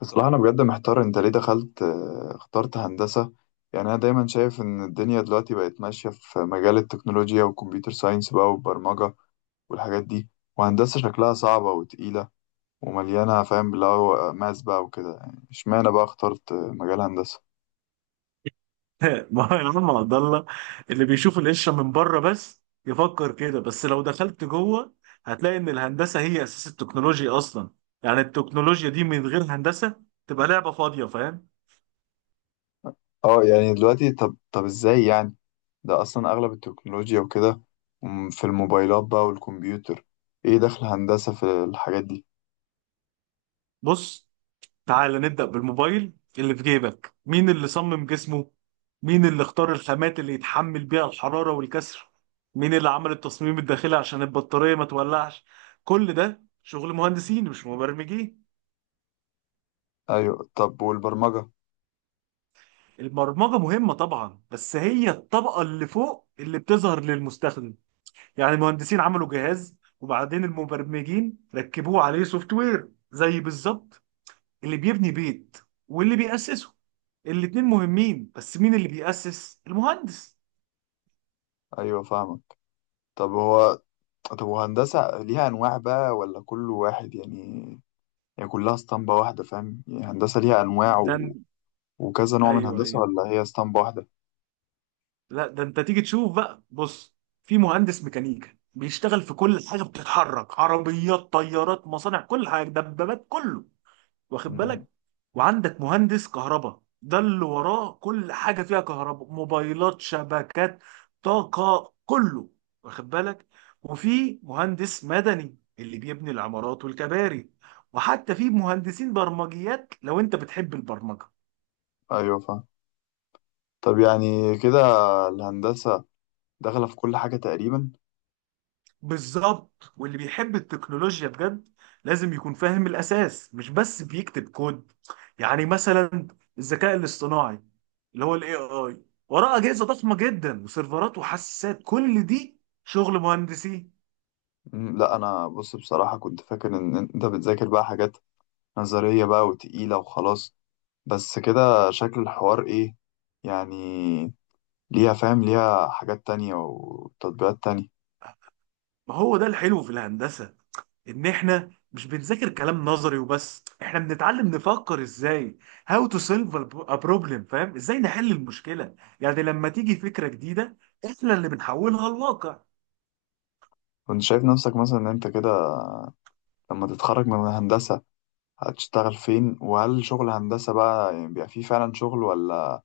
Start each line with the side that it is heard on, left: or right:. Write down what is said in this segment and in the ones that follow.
left: بصراحة، أنا بجد محتار. أنت ليه دخلت اخترت هندسة؟ يعني أنا دايما شايف إن الدنيا دلوقتي بقت ماشية في مجال التكنولوجيا والكمبيوتر ساينس بقى والبرمجة والحاجات دي. وهندسة شكلها صعبة وتقيلة ومليانة، فاهم؟ اللي هو ماس بقى وكده. يعني اشمعنى بقى اخترت مجال هندسة؟
right: ما هو يا عم عبد الله، اللي بيشوف القشره من بره بس يفكر كده. بس لو دخلت جوه هتلاقي ان الهندسه هي اساس التكنولوجيا اصلا. يعني التكنولوجيا دي من غير هندسه تبقى لعبه فاضيه، فاهم؟
left: اه، يعني دلوقتي. طب، ازاي يعني؟ ده أصلا أغلب التكنولوجيا وكده. في الموبايلات بقى والكمبيوتر. ايه دخل هندسة في الحاجات دي؟
right: بص، تعال نبدا بالموبايل اللي في جيبك. مين اللي صمم جسمه؟ مين اللي اختار الخامات اللي يتحمل بيها الحراره والكسر؟ مين اللي عمل التصميم الداخلي عشان البطاريه ما تولعش؟ كل ده شغل مهندسين مش مبرمجين.
left: أيوة. طب والبرمجة؟
right: البرمجة مهمة طبعا، بس هي الطبقة اللي فوق اللي بتظهر للمستخدم. يعني المهندسين عملوا جهاز وبعدين المبرمجين ركبوه عليه سوفت وير، زي بالظبط اللي بيبني بيت واللي بيأسسه. الاتنين مهمين، بس مين اللي بيأسس؟ المهندس.
left: أيوة فاهمك. طب هو طب وهندسة ليها أنواع بقى، ولا كل واحد يعني؟ يعني كلها اسطمبة واحدة، فاهم؟ يعني هندسة ليها أنواع
right: ده إن-
left: وكذا نوع من
right: ايوه
left: هندسة،
right: ايوه،
left: ولا هي اسطمبة واحدة؟
right: لا ده انت تيجي تشوف بقى. بص، في مهندس ميكانيكا بيشتغل في كل حاجة بتتحرك، عربيات، طيارات، مصانع، كل حاجة، دبابات، كله، واخد
left: مم.
right: بالك؟ وعندك مهندس كهرباء، ده اللي وراه كل حاجه فيها كهرباء، موبايلات، شبكات، طاقه، كله، واخد بالك؟ وفي مهندس مدني اللي بيبني العمارات والكباري، وحتى في مهندسين برمجيات لو انت بتحب البرمجه.
left: أيوة فاهم. طب يعني كده الهندسة داخلة في كل حاجة تقريبا.
right: بالظبط، واللي بيحب التكنولوجيا بجد لازم يكون فاهم الأساس، مش بس بيكتب كود. يعني مثلا الذكاء الاصطناعي، اللي هو الاي اي، وراه أجهزة ضخمة جدا وسيرفرات وحساسات، كل دي شغل مهندسين.
left: مم. لا، أنا بص. بصراحة كنت فاكر إن أنت بتذاكر بقى حاجات نظرية بقى وتقيلة وخلاص. بس كده شكل الحوار إيه يعني؟ ليها، فاهم، ليها حاجات تانية وتطبيقات تانية.
right: ما هو ده الحلو في الهندسة، إن إحنا مش بنذاكر كلام نظري وبس، إحنا بنتعلم نفكر إزاي. how to solve a problem، فاهم؟ إزاي نحل المشكلة. يعني لما تيجي فكرة جديدة، إحنا اللي بنحولها لواقع.
left: كنت شايف نفسك مثلا إن أنت كده لما تتخرج من هندسة هتشتغل فين؟ وهل شغل هندسة بقى يعني بيبقى فيه فعلا شغل، ولا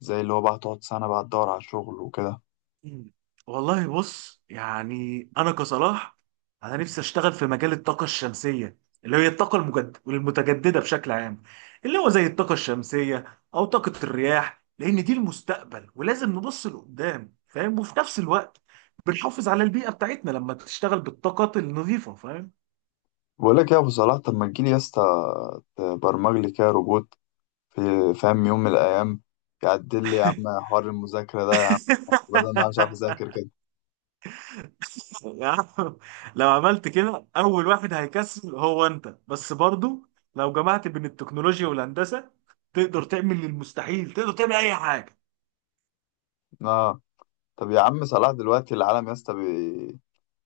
left: زي اللي هو بقى تقعد سنة بقى تدور على شغل وكده؟
right: مم. والله بص، يعني انا كصلاح، انا نفسي اشتغل في مجال الطاقه الشمسيه، اللي هي الطاقه المتجدده بشكل عام، اللي هو زي الطاقه الشمسيه او طاقه الرياح، لان دي المستقبل ولازم نبص لقدام، فاهم؟ وفي نفس الوقت بنحافظ على البيئه بتاعتنا لما تشتغل بالطاقات النظيفه، فاهم؟
left: بقولك يا أبو صلاح، طب ما تجيلي يا اسطى تبرمج لي كده روبوت في فاهم، يوم من الأيام يعدل لي يا عم حوار المذاكرة ده، يا عم بدل ما أنا مش عارف أذاكر كده.
right: يا عم، لو عملت كده اول واحد هيكسل هو انت بس برضو. لو جمعت بين التكنولوجيا والهندسه تقدر تعمل المستحيل، تقدر تعمل اي حاجه.
left: آه. طب يا عم صلاح، دلوقتي العالم يا اسطى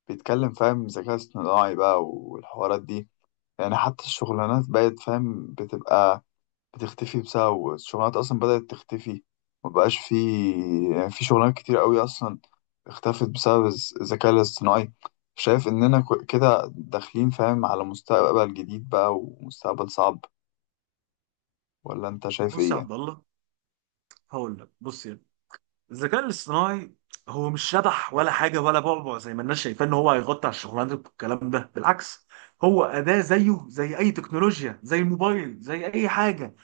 left: بيتكلم، فاهم، ذكاء اصطناعي بقى والحوارات دي. يعني حتى الشغلانات بقت، فاهم، بتبقى بتختفي والشغلانات اصلا بدأت تختفي. مبقاش في. يعني في شغلانات كتير قوي اصلا اختفت بسبب الذكاء الاصطناعي. شايف اننا كده داخلين، فاهم، على مستقبل جديد بقى ومستقبل صعب. ولا انت شايف
right: بص
left: ايه
right: يا
left: يعني؟
right: عبد الله، هقول لك. بص يعني، الذكاء الاصطناعي هو مش شبح ولا حاجه ولا بعبع زي ما الناس شايفاه ان هو هيغطي على الشغلانات والكلام ده. بالعكس، هو اداه زيه زي اي تكنولوجيا، زي الموبايل، زي اي حاجه.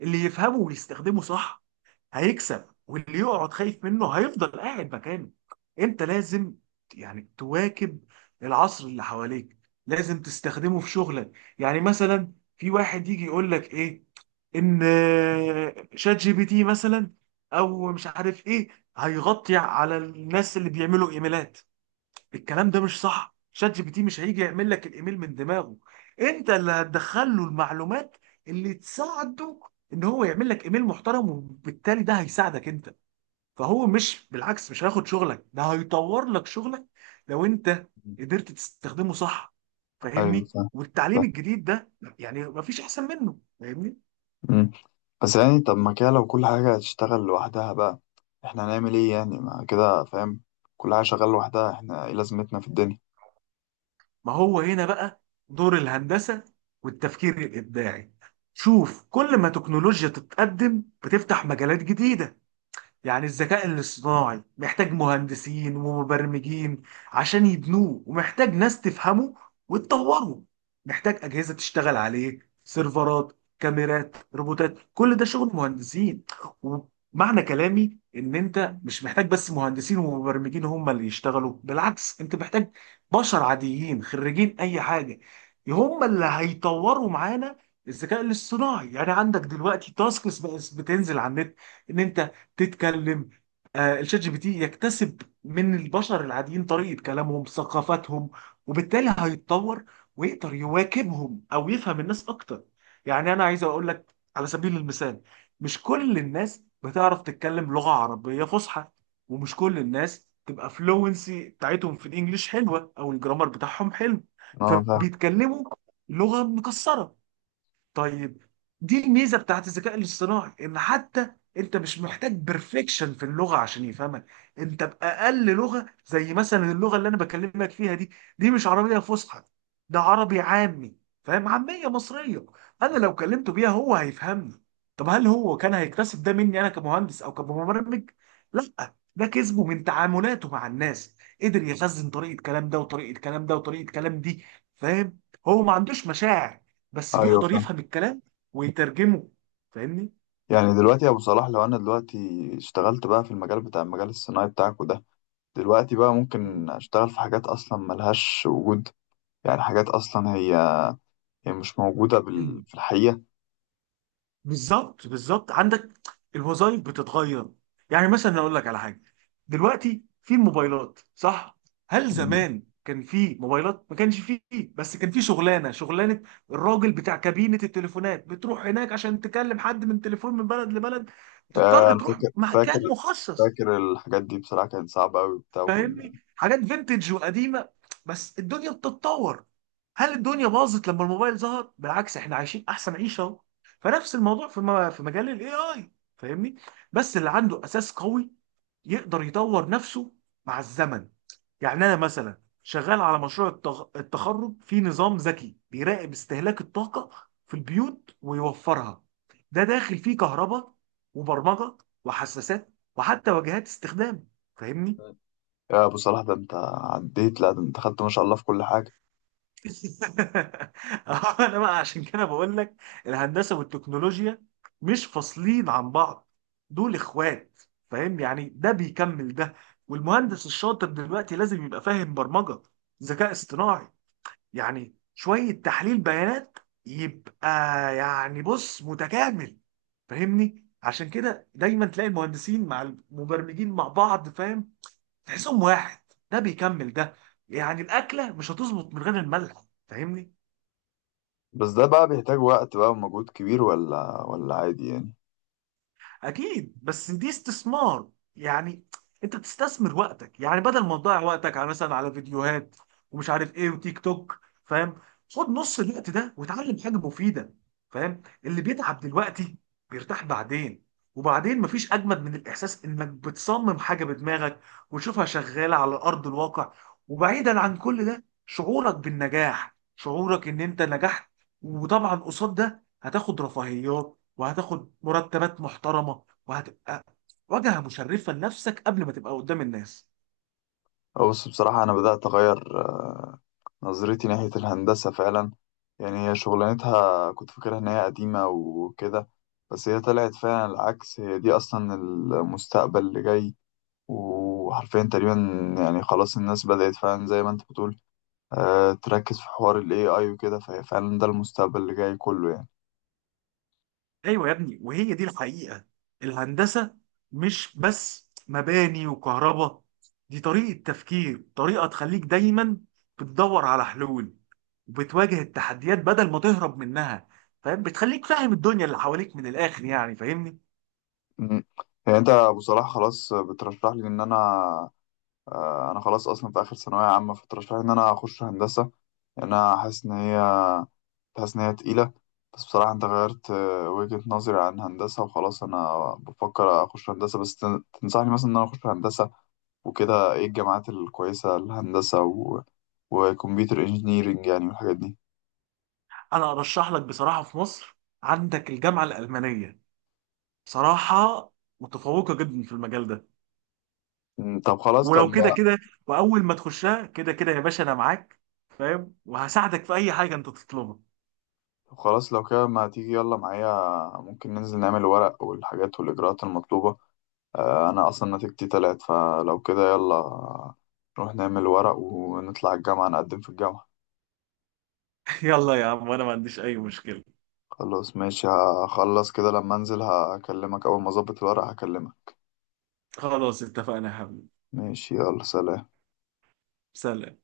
right: اللي يفهمه ويستخدمه صح هيكسب، واللي يقعد خايف منه هيفضل قاعد مكانه. انت لازم يعني تواكب العصر اللي حواليك، لازم تستخدمه في شغلك. يعني مثلا في واحد يجي يقول لك ايه، ان شات جي بي تي مثلا او مش عارف ايه هيغطي على الناس اللي بيعملوا ايميلات. الكلام ده مش صح، شات جي بي تي مش هيجي يعمل لك الايميل من دماغه، انت اللي هتدخل له المعلومات اللي تساعده ان هو يعمل لك ايميل محترم، وبالتالي ده هيساعدك انت. فهو مش بالعكس، مش هياخد شغلك، ده هيطور لك شغلك لو انت
left: مم.
right: قدرت تستخدمه صح،
left: ايوه
right: فاهمني؟
left: فاهم.
right: والتعليم
left: فاهم.
right: الجديد ده يعني مفيش احسن منه، فاهمني؟
left: مم. بس يعني، طب ما كده لو كل حاجة هتشتغل لوحدها بقى، احنا هنعمل ايه يعني؟ ما كده، فاهم، كل حاجة شغالة لوحدها، احنا ايه لازمتنا في الدنيا؟
right: ما هو هنا بقى دور الهندسة والتفكير الابداعي. شوف، كل ما تكنولوجيا تتقدم بتفتح مجالات جديدة. يعني الذكاء الاصطناعي محتاج مهندسين ومبرمجين عشان يبنوه، ومحتاج ناس تفهمه وتطوره، محتاج أجهزة تشتغل عليه، سيرفرات، كاميرات، روبوتات، كل ده شغل مهندسين. ومعنى كلامي ان انت مش محتاج بس مهندسين ومبرمجين هم اللي يشتغلوا، بالعكس، انت محتاج بشر عاديين خريجين اي حاجة، هم اللي هيطوروا معانا الذكاء الاصطناعي. يعني عندك دلوقتي تاسكس بقت بتنزل على النت ان انت تتكلم، الشات جي بي تي يكتسب من البشر العاديين طريقة كلامهم، ثقافاتهم، وبالتالي هيتطور ويقدر يواكبهم او يفهم الناس اكتر. يعني انا عايز اقول لك على سبيل المثال، مش كل الناس بتعرف تتكلم لغة عربية فصحى، ومش كل الناس تبقى فلوينسي بتاعتهم في الانجليش حلوة او الجرامر بتاعهم حلو،
left: اه فاهم.
right: فبيتكلموا لغة مكسرة. طيب، دي الميزه بتاعت الذكاء الاصطناعي، ان حتى انت مش محتاج بيرفكشن في اللغه عشان يفهمك. انت باقل لغه، زي مثلا اللغه اللي انا بكلمك فيها دي، دي مش عربيه فصحى، ده عربي عامي، فاهم؟ عاميه مصريه، انا لو كلمته بيها هو هيفهمني. طب هل هو كان هيكتسب ده مني انا كمهندس او كمبرمج؟ لا، ده كسبه من تعاملاته مع الناس، قدر يخزن طريقه كلام ده وطريقه كلام ده وطريقه كلام دي، فاهم؟ هو ما عندوش مشاعر بس
left: ايوه
right: بيقدر
left: فاهم.
right: يفهم الكلام ويترجمه، فاهمني؟
left: يعني دلوقتي يا ابو صلاح، لو انا دلوقتي اشتغلت بقى في المجال الصناعي بتاعك وده، دلوقتي بقى
right: مم.
left: ممكن اشتغل في حاجات اصلا ملهاش وجود. يعني حاجات اصلا هي مش موجودة
right: مم.
left: في الحقيقة.
right: بالظبط بالظبط. عندك الوظائف بتتغير. يعني مثلا اقول لك على حاجه، دلوقتي في الموبايلات صح؟ هل
left: مم.
right: زمان كان في موبايلات؟ ما كانش فيه، بس كان في شغلانه، شغلانه الراجل بتاع كابينه التليفونات، بتروح هناك عشان تكلم حد من تليفون من بلد لبلد،
left: آه،
right: تضطر
left: انا
right: تروح
left: فاكر فاكر
right: مكان مخصص،
left: فاكر الحاجات دي، بصراحة كانت صعبة قوي وبتاع وكنا.
right: فاهمني؟ حاجات فينتج وقديمه، بس الدنيا بتتطور. هل الدنيا باظت لما الموبايل ظهر؟ بالعكس، احنا عايشين احسن عيشه اهو. فنفس الموضوع في في مجال الاي اي، فاهمني؟ بس اللي عنده اساس قوي يقدر يطور نفسه مع الزمن. يعني انا مثلا شغال على مشروع التخرج في نظام ذكي بيراقب استهلاك الطاقه في البيوت ويوفرها. ده داخل فيه كهرباء وبرمجه وحساسات وحتى واجهات استخدام، فاهمني؟
left: يا ابو صلاح، ده انت عديت، لا ده انت خدت ما شاء الله في كل حاجة.
right: اه، انا بقى عشان كده بقول لك، الهندسه والتكنولوجيا مش فاصلين عن بعض، دول اخوات، فاهم؟ يعني ده بيكمل ده. والمهندس الشاطر دلوقتي لازم يبقى فاهم برمجه، ذكاء اصطناعي، يعني شويه تحليل بيانات، يبقى يعني بص متكامل، فاهمني؟ عشان كده دايما تلاقي المهندسين مع المبرمجين مع بعض، فاهم؟ تحسهم واحد، ده بيكمل ده. يعني الاكله مش هتظبط من غير الملح، فاهمني؟
left: بس ده بقى بيحتاج وقت بقى ومجهود كبير، ولا عادي يعني؟
right: اكيد، بس دي استثمار. يعني انت بتستثمر وقتك، يعني بدل ما تضيع وقتك على مثلا على فيديوهات ومش عارف ايه وتيك توك، فاهم؟ خد نص الوقت ده وتعلم حاجه مفيده. فاهم؟ اللي بيتعب دلوقتي بيرتاح بعدين. وبعدين مفيش اجمد من الاحساس انك بتصمم حاجه بدماغك وتشوفها شغاله على ارض الواقع. وبعيدا عن كل ده، شعورك بالنجاح، شعورك ان انت نجحت. وطبعا قصاد ده هتاخد رفاهيات وهتاخد مرتبات محترمه وهتبقى واجهه مشرفه لنفسك قبل ما تبقى قدام الناس.
left: بص، بصراحة انا بدأت اغير نظرتي ناحية الهندسة فعلا. يعني هي شغلانتها كنت فاكرها إن هي قديمة وكده، بس هي طلعت فعلا العكس، هي دي أصلا المستقبل اللي جاي، وحرفيا تقريبا. يعني خلاص الناس بدأت فعلا زي ما أنت بتقول، تركز في حوار ال AI وكده، فهي فعلا ده المستقبل اللي جاي كله يعني.
right: ايوه يا ابني، وهي دي الحقيقه. الهندسه مش بس مباني وكهرباء، دي طريقه تفكير، طريقه تخليك دايما بتدور على حلول وبتواجه التحديات بدل ما تهرب منها، فاهم؟ بتخليك فاهم الدنيا اللي حواليك من الاخر، يعني فاهمني؟
left: مم. يعني أنت أبو صلاح، خلاص بترشح لي إن أنا خلاص أصلا في آخر ثانوية عامة، فترشح لي إن أنا أخش هندسة. يعني انا حاسس ان هي تقيله. بس بصراحه انت غيرت وجهه نظري عن هندسه وخلاص، انا بفكر اخش هندسه، بس تنصحني مثلا ان انا اخش هندسه وكده؟ ايه الجامعات الكويسه للهندسه وكمبيوتر انجينيرنج يعني والحاجات دي؟
right: انا ارشح لك بصراحه في مصر عندك الجامعه الالمانيه، بصراحه متفوقه جدا في المجال ده.
left: مم، طب خلاص طب
right: ولو كده
left: ما
right: كده واول ما تخشها، كده كده يا باشا انا معاك، فاهم؟ وهساعدك في اي حاجه انت تطلبها.
left: طب خلاص لو كده ما تيجي يلا معايا. ممكن ننزل نعمل ورق والحاجات والاجراءات المطلوبه. آه، انا اصلا نتيجتي تلات، فلو كده يلا نروح نعمل ورق ونطلع الجامعه نقدم في الجامعه.
right: يلا يا عم، وانا ما عنديش اي مشكله.
left: خلاص ماشي. هخلص كده، لما انزل هكلمك. اول ما اظبط الورق هكلمك.
right: خلاص اتفقنا يا حبيبي.
left: ماشي، يلا سلام.
right: سلام.